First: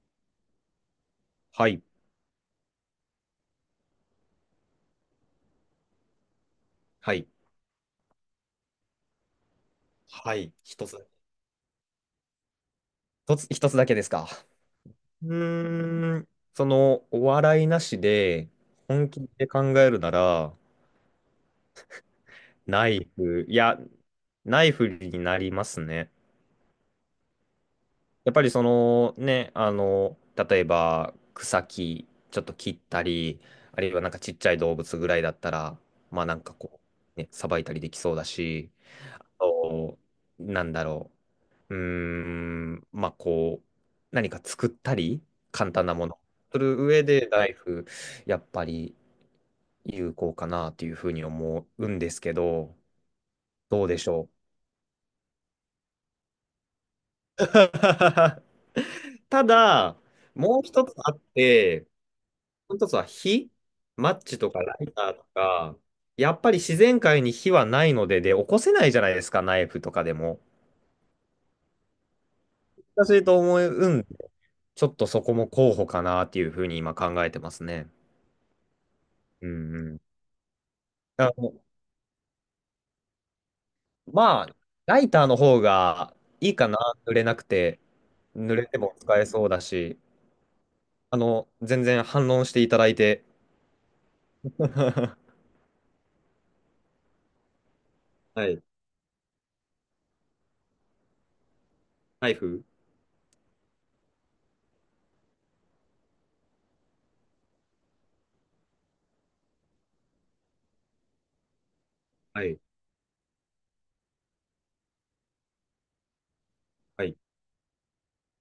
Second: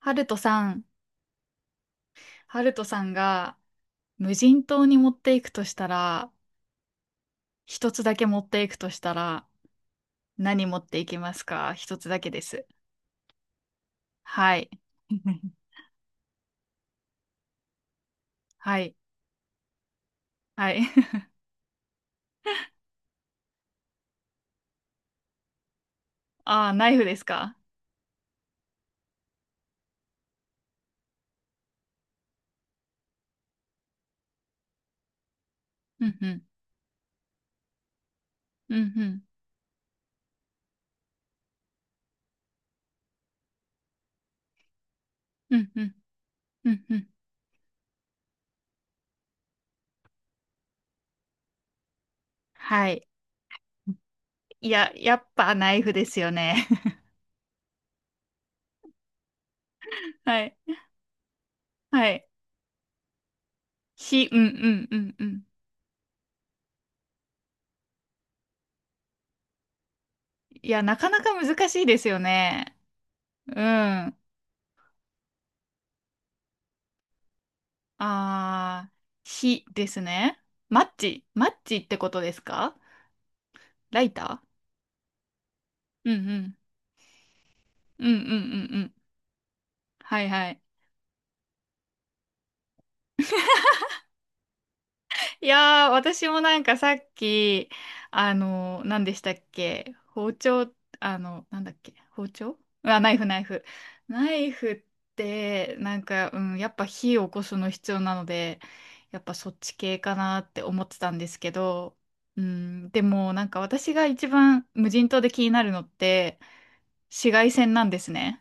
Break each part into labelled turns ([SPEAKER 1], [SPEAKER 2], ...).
[SPEAKER 1] ハルトさん、
[SPEAKER 2] はい。
[SPEAKER 1] ハルトさんが無人島に持っていくとしたら、
[SPEAKER 2] はい。
[SPEAKER 1] 一つだけ持っていくとしたら、
[SPEAKER 2] はい、
[SPEAKER 1] 何持っ
[SPEAKER 2] 一
[SPEAKER 1] てい
[SPEAKER 2] つ。
[SPEAKER 1] きますか？一つだけです。
[SPEAKER 2] 一つ、一つだけですか？
[SPEAKER 1] はい。
[SPEAKER 2] う ーん。その、お笑いなしで、
[SPEAKER 1] はい。
[SPEAKER 2] 本気で考えるなら、
[SPEAKER 1] はい。
[SPEAKER 2] ナイフ、いや、ナイフになりますね。
[SPEAKER 1] ああ、ナイフですか？
[SPEAKER 2] やっぱりその、ね、あの、例えば、草木、ちょっと切ったり、あるいはなんかちっちゃい動物ぐらいだったら、
[SPEAKER 1] うん
[SPEAKER 2] ま
[SPEAKER 1] う
[SPEAKER 2] あな
[SPEAKER 1] ん。
[SPEAKER 2] んかこう、ね、さばいたりできそうだし、
[SPEAKER 1] うんうん。
[SPEAKER 2] あと、なんだろうまあこう、何か作ったり、
[SPEAKER 1] うん
[SPEAKER 2] 簡
[SPEAKER 1] う
[SPEAKER 2] 単
[SPEAKER 1] ん。
[SPEAKER 2] なもの、す
[SPEAKER 1] う
[SPEAKER 2] る
[SPEAKER 1] んう
[SPEAKER 2] 上
[SPEAKER 1] ん。
[SPEAKER 2] で、ナイフ、やっぱり有効かなというふうに思うんですけど、
[SPEAKER 1] はい。
[SPEAKER 2] どうでしょう。
[SPEAKER 1] いや、やっぱナイフですよね。
[SPEAKER 2] ただ、
[SPEAKER 1] はい。
[SPEAKER 2] もう一つあって、
[SPEAKER 1] はい。
[SPEAKER 2] もう一つは火、マッ
[SPEAKER 1] う
[SPEAKER 2] チ
[SPEAKER 1] んう
[SPEAKER 2] とかライ
[SPEAKER 1] んう
[SPEAKER 2] タ
[SPEAKER 1] ん
[SPEAKER 2] ー
[SPEAKER 1] う
[SPEAKER 2] と
[SPEAKER 1] ん。
[SPEAKER 2] か、やっぱり自然界に火はないので、で、起こせないじゃないですか、ナイフとかでも。
[SPEAKER 1] いや、なかなか難しいですよね。
[SPEAKER 2] 難しいと
[SPEAKER 1] う
[SPEAKER 2] 思うんで、
[SPEAKER 1] ん。
[SPEAKER 2] ちょっとそこも候補かなっていうふうに今考えてますね。
[SPEAKER 1] あー、
[SPEAKER 2] う
[SPEAKER 1] 火
[SPEAKER 2] んう
[SPEAKER 1] です
[SPEAKER 2] ん。
[SPEAKER 1] ね。マッチ、
[SPEAKER 2] あ
[SPEAKER 1] マ
[SPEAKER 2] の、
[SPEAKER 1] ッチってことですか？ライタ
[SPEAKER 2] まあ、ライターの方
[SPEAKER 1] ー、
[SPEAKER 2] が
[SPEAKER 1] うんう
[SPEAKER 2] い
[SPEAKER 1] ん。
[SPEAKER 2] いかな、濡れなくて、
[SPEAKER 1] うんうんうんう
[SPEAKER 2] 濡れて
[SPEAKER 1] ん。
[SPEAKER 2] も使えそうだし、
[SPEAKER 1] はいはい。
[SPEAKER 2] あの、全然反論していただいて。
[SPEAKER 1] いやー、私もなんかさっき、
[SPEAKER 2] はい。
[SPEAKER 1] 何でしたっけ？包丁。なんだっけ？包
[SPEAKER 2] ナイ
[SPEAKER 1] 丁。
[SPEAKER 2] フ。
[SPEAKER 1] あ、ナイフナイフ。ナイフって、なんか、うん、やっぱ火を起こすの必要なので、やっぱそっち系かなって思ってたんですけど、う
[SPEAKER 2] はい。
[SPEAKER 1] ん、でもなんか私が一番無人島で気になるのって、
[SPEAKER 2] はい。
[SPEAKER 1] 紫外線なんですね。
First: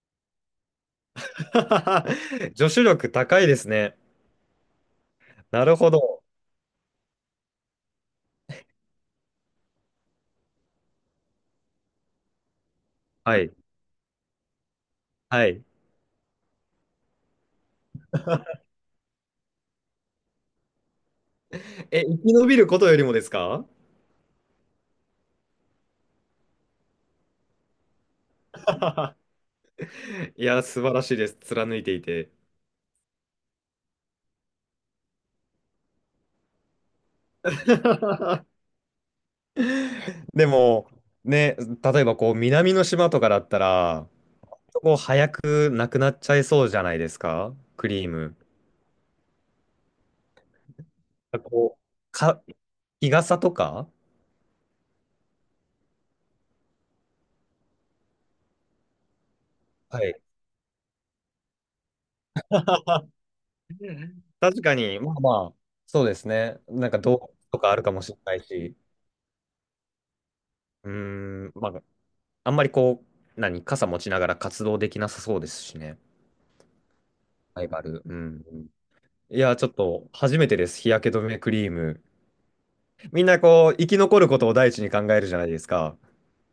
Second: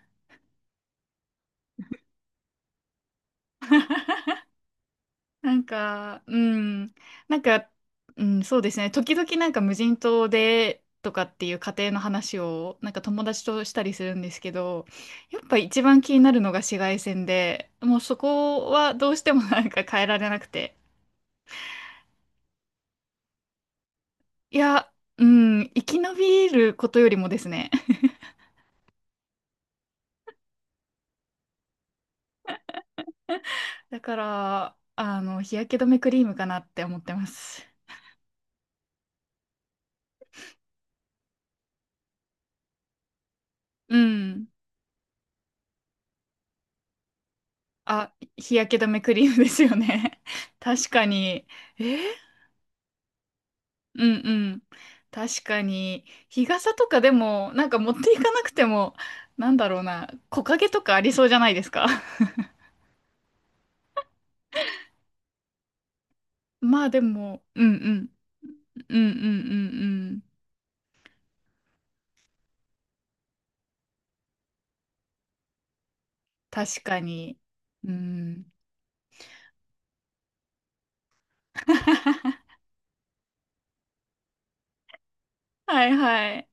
[SPEAKER 2] 助手力高いですね。
[SPEAKER 1] なん
[SPEAKER 2] なるほ
[SPEAKER 1] か、
[SPEAKER 2] ど。
[SPEAKER 1] うん、なんか、うん、そうですね。時々なんか無人島でとかっていう家庭の話をなんか友
[SPEAKER 2] は
[SPEAKER 1] 達
[SPEAKER 2] い。
[SPEAKER 1] としたりするんですけど、や
[SPEAKER 2] は
[SPEAKER 1] っぱ
[SPEAKER 2] い。
[SPEAKER 1] 一番気になるのが紫外線で、もうそこはどうしてもなんか変えられなくて。
[SPEAKER 2] え、生き延びることよりもですか？
[SPEAKER 1] いや、うん、生き延びることよりもですね。
[SPEAKER 2] いや、素晴らしいです。貫いていて。
[SPEAKER 1] だから、日焼け止めクリームかなって思ってます。
[SPEAKER 2] でも、ね、例えばこう、南の島とかだった
[SPEAKER 1] う
[SPEAKER 2] ら、
[SPEAKER 1] ん。
[SPEAKER 2] もう早くなくなっちゃいそうじゃないですか、クリー
[SPEAKER 1] あ、
[SPEAKER 2] ム。
[SPEAKER 1] 日焼け止めクリームですよね。確かに。
[SPEAKER 2] こ
[SPEAKER 1] えー
[SPEAKER 2] う、日傘とか。
[SPEAKER 1] うんうん。確かに。日傘とかでも、なんか持っていかなくても、なんだろう
[SPEAKER 2] は
[SPEAKER 1] な、
[SPEAKER 2] い。
[SPEAKER 1] 木陰とかありそうじゃないですか。
[SPEAKER 2] あ、確かに、まあまあ、そうですね。
[SPEAKER 1] ま
[SPEAKER 2] な
[SPEAKER 1] あ
[SPEAKER 2] んか
[SPEAKER 1] で
[SPEAKER 2] どう
[SPEAKER 1] も、
[SPEAKER 2] と
[SPEAKER 1] う
[SPEAKER 2] か
[SPEAKER 1] ん
[SPEAKER 2] あ
[SPEAKER 1] う
[SPEAKER 2] るかも
[SPEAKER 1] ん。
[SPEAKER 2] しれないし、
[SPEAKER 1] うんうんうんうん。
[SPEAKER 2] うーまあ、あんまりこう、傘持ちながら活動できなさそうですしね。
[SPEAKER 1] 確かに。
[SPEAKER 2] ライバ
[SPEAKER 1] う
[SPEAKER 2] ル。うん。
[SPEAKER 1] ん。
[SPEAKER 2] いや、ちょっと、初めてです。日焼け止めクリーム。みんなこう、生き残ることを第一に考えるじゃないです
[SPEAKER 1] はい
[SPEAKER 2] か。
[SPEAKER 1] はい。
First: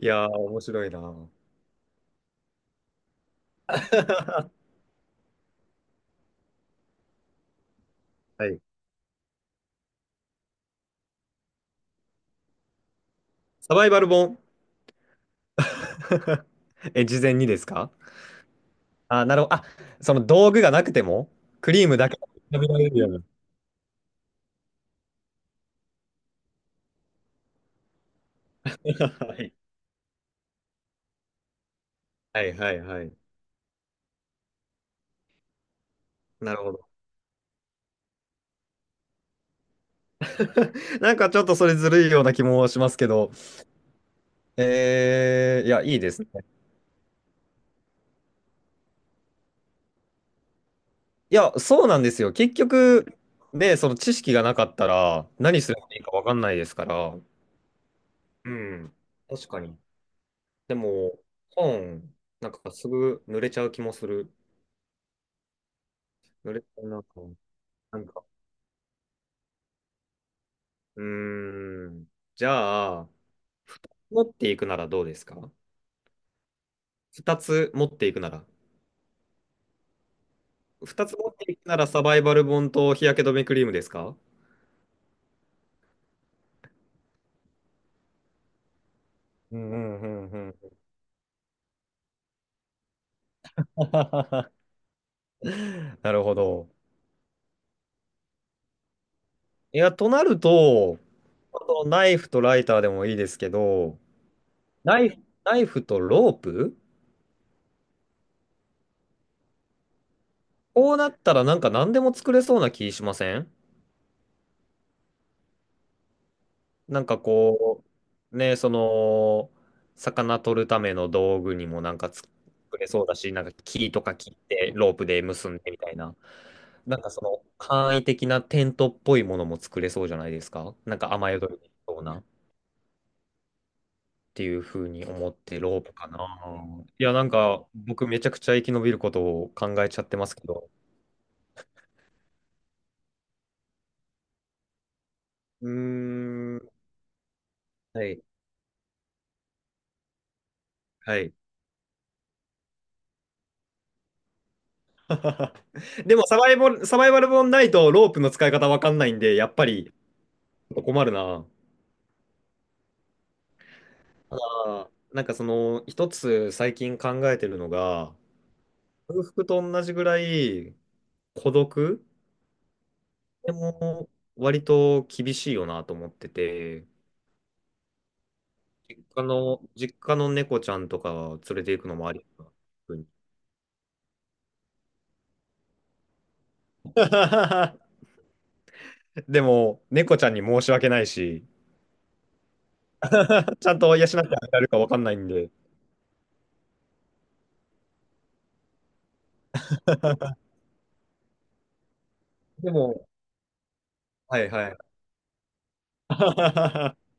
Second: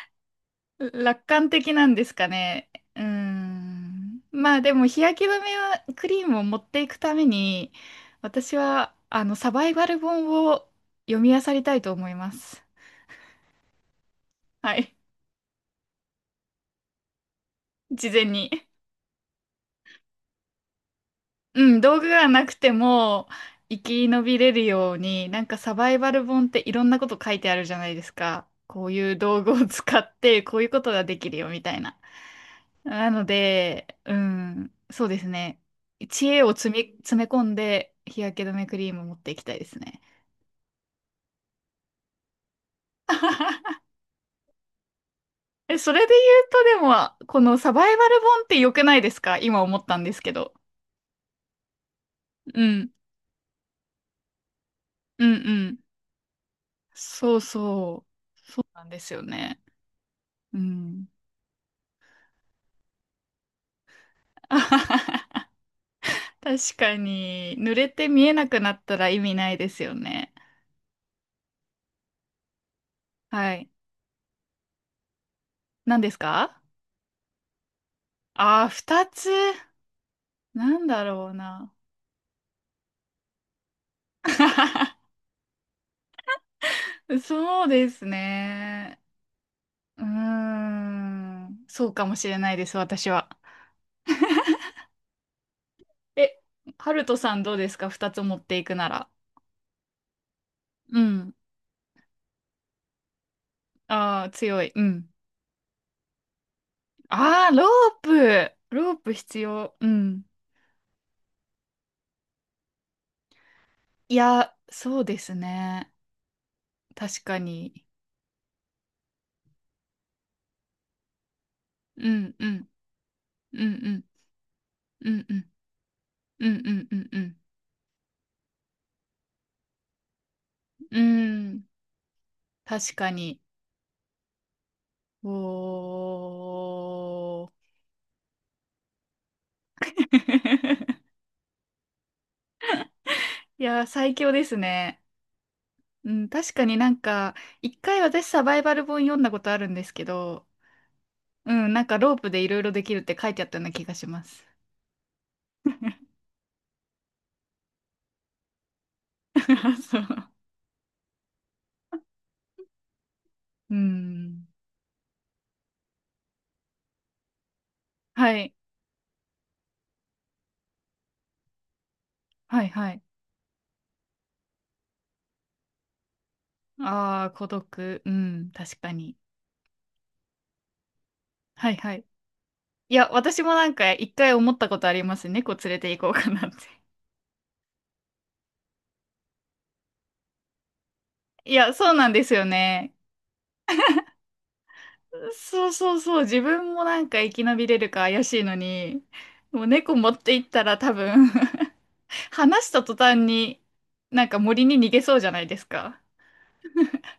[SPEAKER 2] いやー、面白いな。
[SPEAKER 1] 楽 観的なんですかね。うーん。まあ
[SPEAKER 2] は
[SPEAKER 1] でも日焼け止めはクリームを持っていくために、私
[SPEAKER 2] い。
[SPEAKER 1] はあのサバイバル本を読み漁りたいと思います。
[SPEAKER 2] サバイバル本。
[SPEAKER 1] はい。
[SPEAKER 2] え、事前にですか？
[SPEAKER 1] 事前に。
[SPEAKER 2] あ、なるほど。あ、その道具がなくても、ク
[SPEAKER 1] うん、
[SPEAKER 2] リーム
[SPEAKER 1] 道具
[SPEAKER 2] だけ。
[SPEAKER 1] がなく
[SPEAKER 2] 食べ
[SPEAKER 1] て
[SPEAKER 2] られるような。
[SPEAKER 1] も生き延びれるように、なんかサバイバル本っていろんなこと書いてあるじゃないですか。こういう
[SPEAKER 2] は
[SPEAKER 1] 道具
[SPEAKER 2] い
[SPEAKER 1] を使ってこういうことができるよみたいな。
[SPEAKER 2] はいはいは
[SPEAKER 1] な
[SPEAKER 2] い。
[SPEAKER 1] ので、うん、そうですね。知恵を
[SPEAKER 2] なるほ
[SPEAKER 1] 詰め、
[SPEAKER 2] ど。
[SPEAKER 1] 詰め込んで日焼け止めクリームを持っていきたいですね。
[SPEAKER 2] なんかちょっとそれずるいような気もしますけど、い
[SPEAKER 1] え、
[SPEAKER 2] や、
[SPEAKER 1] そ
[SPEAKER 2] いい
[SPEAKER 1] れ
[SPEAKER 2] で
[SPEAKER 1] で
[SPEAKER 2] すね。
[SPEAKER 1] 言うとでも、このサバイバル本って良くないですか？今思ったんですけど。
[SPEAKER 2] いや、そうなんですよ。結
[SPEAKER 1] うん、
[SPEAKER 2] 局、ね、その知識がなかった
[SPEAKER 1] う
[SPEAKER 2] ら、
[SPEAKER 1] ん、
[SPEAKER 2] 何
[SPEAKER 1] う
[SPEAKER 2] す
[SPEAKER 1] ん。
[SPEAKER 2] ればいいかわかんないですから。
[SPEAKER 1] そうそう。
[SPEAKER 2] う
[SPEAKER 1] そうなん
[SPEAKER 2] ん。
[SPEAKER 1] ですよ
[SPEAKER 2] 確か
[SPEAKER 1] ね。
[SPEAKER 2] に。
[SPEAKER 1] う
[SPEAKER 2] で
[SPEAKER 1] ん。
[SPEAKER 2] も、本、なんかすぐ濡れちゃう気もする。濡れち
[SPEAKER 1] 確
[SPEAKER 2] ゃう
[SPEAKER 1] か
[SPEAKER 2] な。
[SPEAKER 1] に、濡れ
[SPEAKER 2] なん
[SPEAKER 1] て
[SPEAKER 2] か、
[SPEAKER 1] 見えなくなったら意味ないですよね。
[SPEAKER 2] うーん。じゃあ、
[SPEAKER 1] はい。
[SPEAKER 2] 持っていくならどうですか？
[SPEAKER 1] 何ですか？
[SPEAKER 2] 二つ持っていくなら。
[SPEAKER 1] ああー、二つ。なんだ
[SPEAKER 2] 二つ
[SPEAKER 1] ろ
[SPEAKER 2] 持
[SPEAKER 1] う
[SPEAKER 2] っていく
[SPEAKER 1] な。
[SPEAKER 2] ならサバイバル本と日焼け止めクリームですか？
[SPEAKER 1] そうですね。
[SPEAKER 2] うんうん
[SPEAKER 1] うー
[SPEAKER 2] うんうん。
[SPEAKER 1] ん。そうかもしれないです、私は。
[SPEAKER 2] なるほ
[SPEAKER 1] え、
[SPEAKER 2] ど。
[SPEAKER 1] ハルトさんどうですか？二つ持っていくなら。
[SPEAKER 2] いや、となる
[SPEAKER 1] う
[SPEAKER 2] と、
[SPEAKER 1] ん。
[SPEAKER 2] あとナイフとライターでもいいですけど、
[SPEAKER 1] ああ、強い。う
[SPEAKER 2] ナイ
[SPEAKER 1] ん。
[SPEAKER 2] フ、ナイフとロープ。
[SPEAKER 1] ああ、ロープ。ロープ必要。うん。
[SPEAKER 2] こうなったらなんか何でも作れそうな気しません？
[SPEAKER 1] いや、そうですね。
[SPEAKER 2] なんか
[SPEAKER 1] 確かに。
[SPEAKER 2] こう、ね、その、魚取るための道具にもなん
[SPEAKER 1] う
[SPEAKER 2] か作
[SPEAKER 1] ん、うん、
[SPEAKER 2] れそうだし、なんか
[SPEAKER 1] う
[SPEAKER 2] 木と
[SPEAKER 1] ん、
[SPEAKER 2] か切ってロープ
[SPEAKER 1] う
[SPEAKER 2] で
[SPEAKER 1] ん、うん、う
[SPEAKER 2] 結んでみたいな、
[SPEAKER 1] ん、うん、う
[SPEAKER 2] なん
[SPEAKER 1] ん、
[SPEAKER 2] か
[SPEAKER 1] う
[SPEAKER 2] そ
[SPEAKER 1] ん、
[SPEAKER 2] の簡易的なテントっぽいものも作れそうじゃないですか。な
[SPEAKER 1] う
[SPEAKER 2] んか雨
[SPEAKER 1] ん。
[SPEAKER 2] 宿
[SPEAKER 1] う
[SPEAKER 2] り
[SPEAKER 1] ん、
[SPEAKER 2] にそうなっ
[SPEAKER 1] 確かに。
[SPEAKER 2] ていうふうに思ってロープかな。いや、なん
[SPEAKER 1] おー。
[SPEAKER 2] か僕めちゃくちゃ生き延びることを考えちゃってますけど。
[SPEAKER 1] いや、最強ですね。
[SPEAKER 2] うー
[SPEAKER 1] うん、確か
[SPEAKER 2] ん、
[SPEAKER 1] になんか、一回
[SPEAKER 2] はい、
[SPEAKER 1] 私サバイバル本読んだことあるんですけど、
[SPEAKER 2] はい。
[SPEAKER 1] うん、なんかロープでいろいろできるって書いてあったような気がします。
[SPEAKER 2] でもサバイバル本ないとロープの使い方わかんないんで、やっぱ り。
[SPEAKER 1] そう。
[SPEAKER 2] 困るな。
[SPEAKER 1] う
[SPEAKER 2] た
[SPEAKER 1] ん。
[SPEAKER 2] だ、なんかその、一つ最近考えてるのが、
[SPEAKER 1] はい。
[SPEAKER 2] 空腹と同じぐらい孤独
[SPEAKER 1] はいはい。
[SPEAKER 2] でも割と厳しいよなと思ってて、
[SPEAKER 1] ああ、孤独。うん、確かに。
[SPEAKER 2] あの、実家の猫ちゃんとか連れ
[SPEAKER 1] は
[SPEAKER 2] て
[SPEAKER 1] い
[SPEAKER 2] 行く
[SPEAKER 1] は
[SPEAKER 2] の
[SPEAKER 1] い。
[SPEAKER 2] もありかな。
[SPEAKER 1] い
[SPEAKER 2] うん。
[SPEAKER 1] や、私もなんか一回思ったことあります。猫連れて行こうかなって。
[SPEAKER 2] でも、猫ちゃんに申し訳ないし、
[SPEAKER 1] いや、そうなんですよね。
[SPEAKER 2] ちゃんと養ってあげられるかわかんないんで。
[SPEAKER 1] そうそうそう。自分もなんか生き延びれるか怪しいのに、もう猫持って行ったら多分 話し
[SPEAKER 2] で
[SPEAKER 1] た途
[SPEAKER 2] も、
[SPEAKER 1] 端になんか
[SPEAKER 2] はい
[SPEAKER 1] 森
[SPEAKER 2] は
[SPEAKER 1] に逃
[SPEAKER 2] い。
[SPEAKER 1] げそうじゃないですか。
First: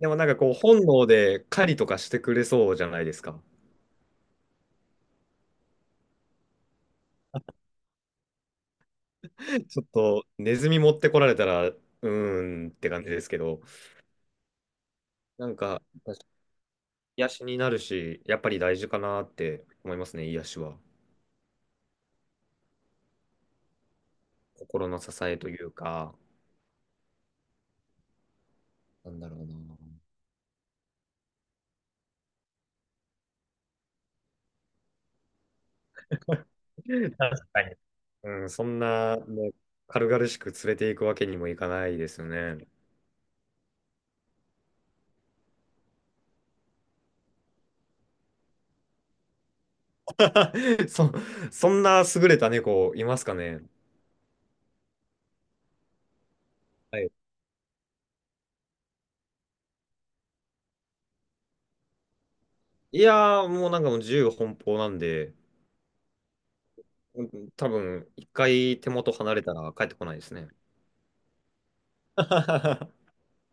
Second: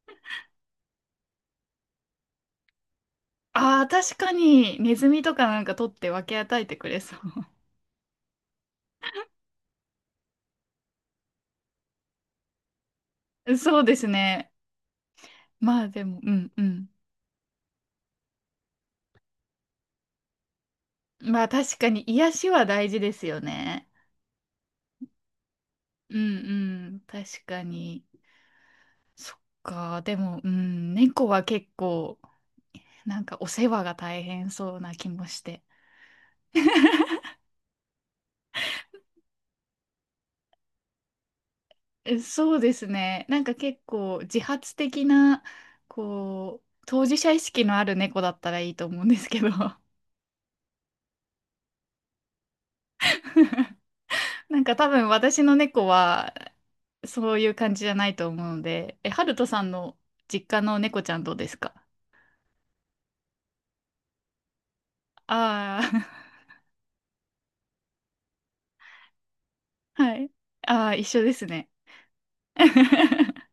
[SPEAKER 2] でもなんかこう、本能で狩りとかしてくれそうじゃないですか。
[SPEAKER 1] ああ、確かにネズミとかなんか取って分け与えてくれそ
[SPEAKER 2] ちょっとネズミ持ってこられたら、うーんって感じですけ
[SPEAKER 1] う。
[SPEAKER 2] ど、
[SPEAKER 1] そうですね。
[SPEAKER 2] なん
[SPEAKER 1] ま
[SPEAKER 2] か、
[SPEAKER 1] あでも、うんうん。
[SPEAKER 2] 癒しになるし、やっぱり大事かなって思いますね、癒しは。
[SPEAKER 1] まあ確かに癒しは大事ですよね。
[SPEAKER 2] 心の支えという
[SPEAKER 1] う
[SPEAKER 2] か、
[SPEAKER 1] んうん。確かに。
[SPEAKER 2] なんだ
[SPEAKER 1] そ
[SPEAKER 2] ろ
[SPEAKER 1] っ
[SPEAKER 2] うな。
[SPEAKER 1] か。でも、うん。猫は結構なんかお世話が大変そうな気もして。
[SPEAKER 2] 確かに。うん、そんな、ね、軽々しく連れていくわけにもいかないで
[SPEAKER 1] え、
[SPEAKER 2] すよ
[SPEAKER 1] そう
[SPEAKER 2] ね。
[SPEAKER 1] ですね。なんか結構自発的な、こう、当事者意識のある猫だったらいいと思うんですけど。
[SPEAKER 2] そ、そんな優れた猫いますかね。
[SPEAKER 1] なんか多分私の猫は
[SPEAKER 2] はい。
[SPEAKER 1] そういう感じじゃないと思うので、え、ハルトさんの実家の猫ちゃんどうですか？
[SPEAKER 2] いやー、もうなんかもう自由奔放なんで、
[SPEAKER 1] あ
[SPEAKER 2] うん、多分一回手元離れたら帰って
[SPEAKER 1] あー、
[SPEAKER 2] こな
[SPEAKER 1] は
[SPEAKER 2] いで
[SPEAKER 1] い。
[SPEAKER 2] すね。
[SPEAKER 1] ああ、一緒ですね。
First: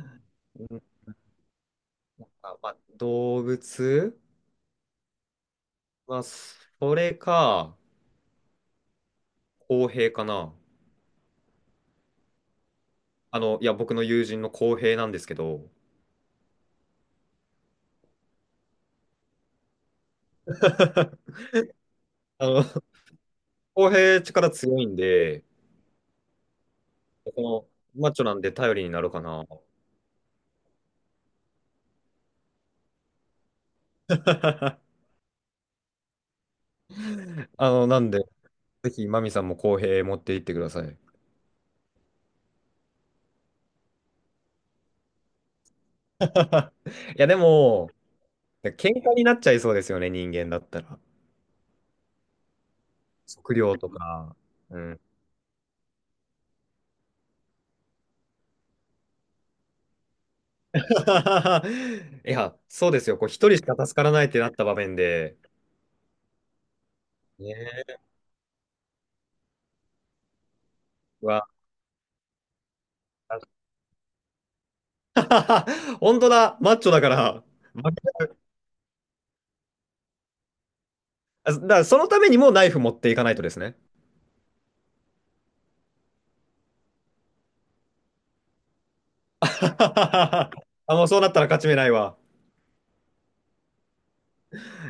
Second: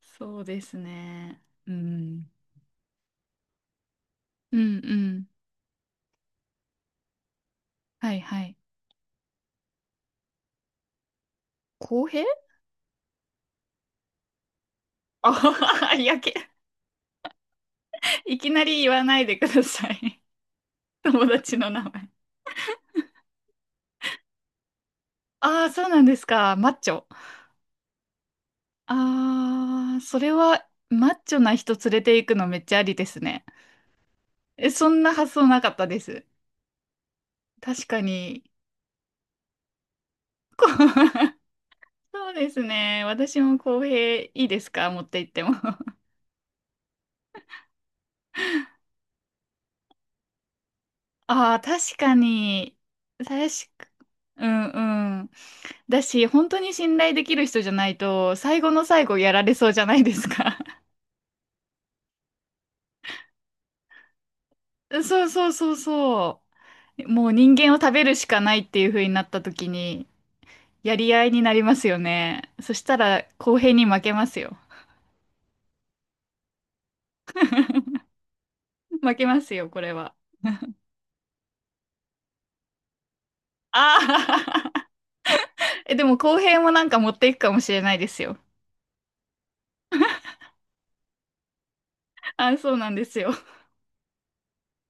[SPEAKER 1] そうで
[SPEAKER 2] う
[SPEAKER 1] す
[SPEAKER 2] ん。
[SPEAKER 1] ね。うん。
[SPEAKER 2] あ、まあ、
[SPEAKER 1] うんうん。
[SPEAKER 2] まあ、それか、
[SPEAKER 1] はいはい。
[SPEAKER 2] 公平かな。
[SPEAKER 1] 公平。
[SPEAKER 2] あの、いや、僕の友人の公平なんです
[SPEAKER 1] あ
[SPEAKER 2] け
[SPEAKER 1] は
[SPEAKER 2] ど、
[SPEAKER 1] は、いやけ、いきなり言わないでください。友 達の名前。
[SPEAKER 2] あの、公平力強いんで、
[SPEAKER 1] ああ、そうなんですか。マッチョ。
[SPEAKER 2] こマッチョなんで頼りになるかな。
[SPEAKER 1] ああ、それはマッチョな人連れて行くのめっちゃありですね。え、そ んな発想なかったです。
[SPEAKER 2] あ
[SPEAKER 1] 確
[SPEAKER 2] の、
[SPEAKER 1] か
[SPEAKER 2] なんで、
[SPEAKER 1] に。
[SPEAKER 2] ぜひ、マミさんも公平持っていってく
[SPEAKER 1] こ
[SPEAKER 2] ださい。
[SPEAKER 1] そうですね。私も公平いいですか？持って行っても。
[SPEAKER 2] いや、でも、喧嘩になっちゃいそうですよね、人間だったら。
[SPEAKER 1] ああ、確かに。確
[SPEAKER 2] 食料
[SPEAKER 1] か、
[SPEAKER 2] とか。
[SPEAKER 1] う
[SPEAKER 2] うん。
[SPEAKER 1] んうん。だし、本当に信頼できる人じゃないと、最後の最後やられそうじゃないですか。
[SPEAKER 2] いや、そうですよ。こう、一人しか助からないってなった場面
[SPEAKER 1] そう
[SPEAKER 2] で。
[SPEAKER 1] そうそうそう。もう
[SPEAKER 2] ね
[SPEAKER 1] 人間を食
[SPEAKER 2] え
[SPEAKER 1] べるしかないっていう風になった時に、やり合いに
[SPEAKER 2] は、
[SPEAKER 1] なりますよね。そしたら公平に負けますよ。
[SPEAKER 2] 本当だ、マッチョだから、
[SPEAKER 1] 負けますよ、これは。
[SPEAKER 2] あだからそのためにもナイフ持っていかないとですね。
[SPEAKER 1] ああえ、でも後編もなんか持っていくかもしれないですよ。
[SPEAKER 2] あ、もうそうなったら勝ち目ないわ。
[SPEAKER 1] あ、そうなんですよ。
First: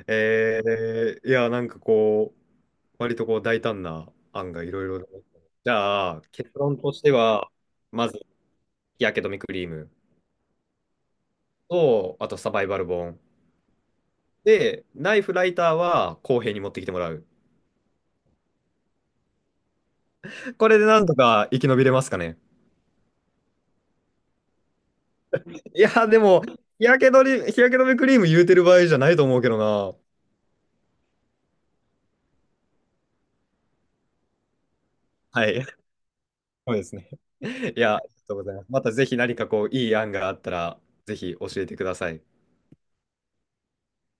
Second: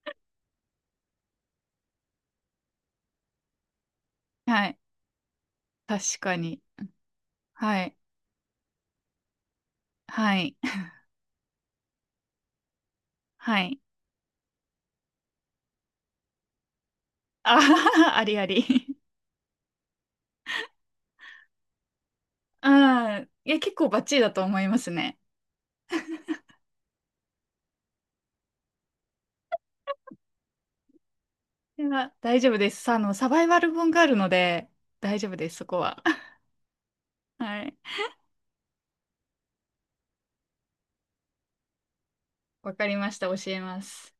[SPEAKER 2] えいや、なんかこう、割とこう大胆な案が
[SPEAKER 1] は
[SPEAKER 2] い
[SPEAKER 1] い。
[SPEAKER 2] ろいろ。じゃ
[SPEAKER 1] 確
[SPEAKER 2] あ、
[SPEAKER 1] か
[SPEAKER 2] 結
[SPEAKER 1] に。
[SPEAKER 2] 論としては、
[SPEAKER 1] はい。
[SPEAKER 2] まず、日焼け止めクリーム
[SPEAKER 1] はい。
[SPEAKER 2] と、あとサバイバル本。
[SPEAKER 1] はい。
[SPEAKER 2] で、ナイフライターは公平に持ってきてもらう。
[SPEAKER 1] あははありあり。
[SPEAKER 2] これでなんとか生き延びれますかね。
[SPEAKER 1] あん。いや、結構バッチリだと思いますね。
[SPEAKER 2] いや、でも、日焼け止めクリーム言うてる場合じゃないと思うけどな。
[SPEAKER 1] いや、大丈夫です。サバイバル本があるので、大丈夫
[SPEAKER 2] は
[SPEAKER 1] です、そ
[SPEAKER 2] い。
[SPEAKER 1] こは。
[SPEAKER 2] そうですね。
[SPEAKER 1] はい。
[SPEAKER 2] いや、ありがとうございます。またぜひ何かこう、いい案があったら、ぜひ教えてください。
[SPEAKER 1] わかりました。教えます。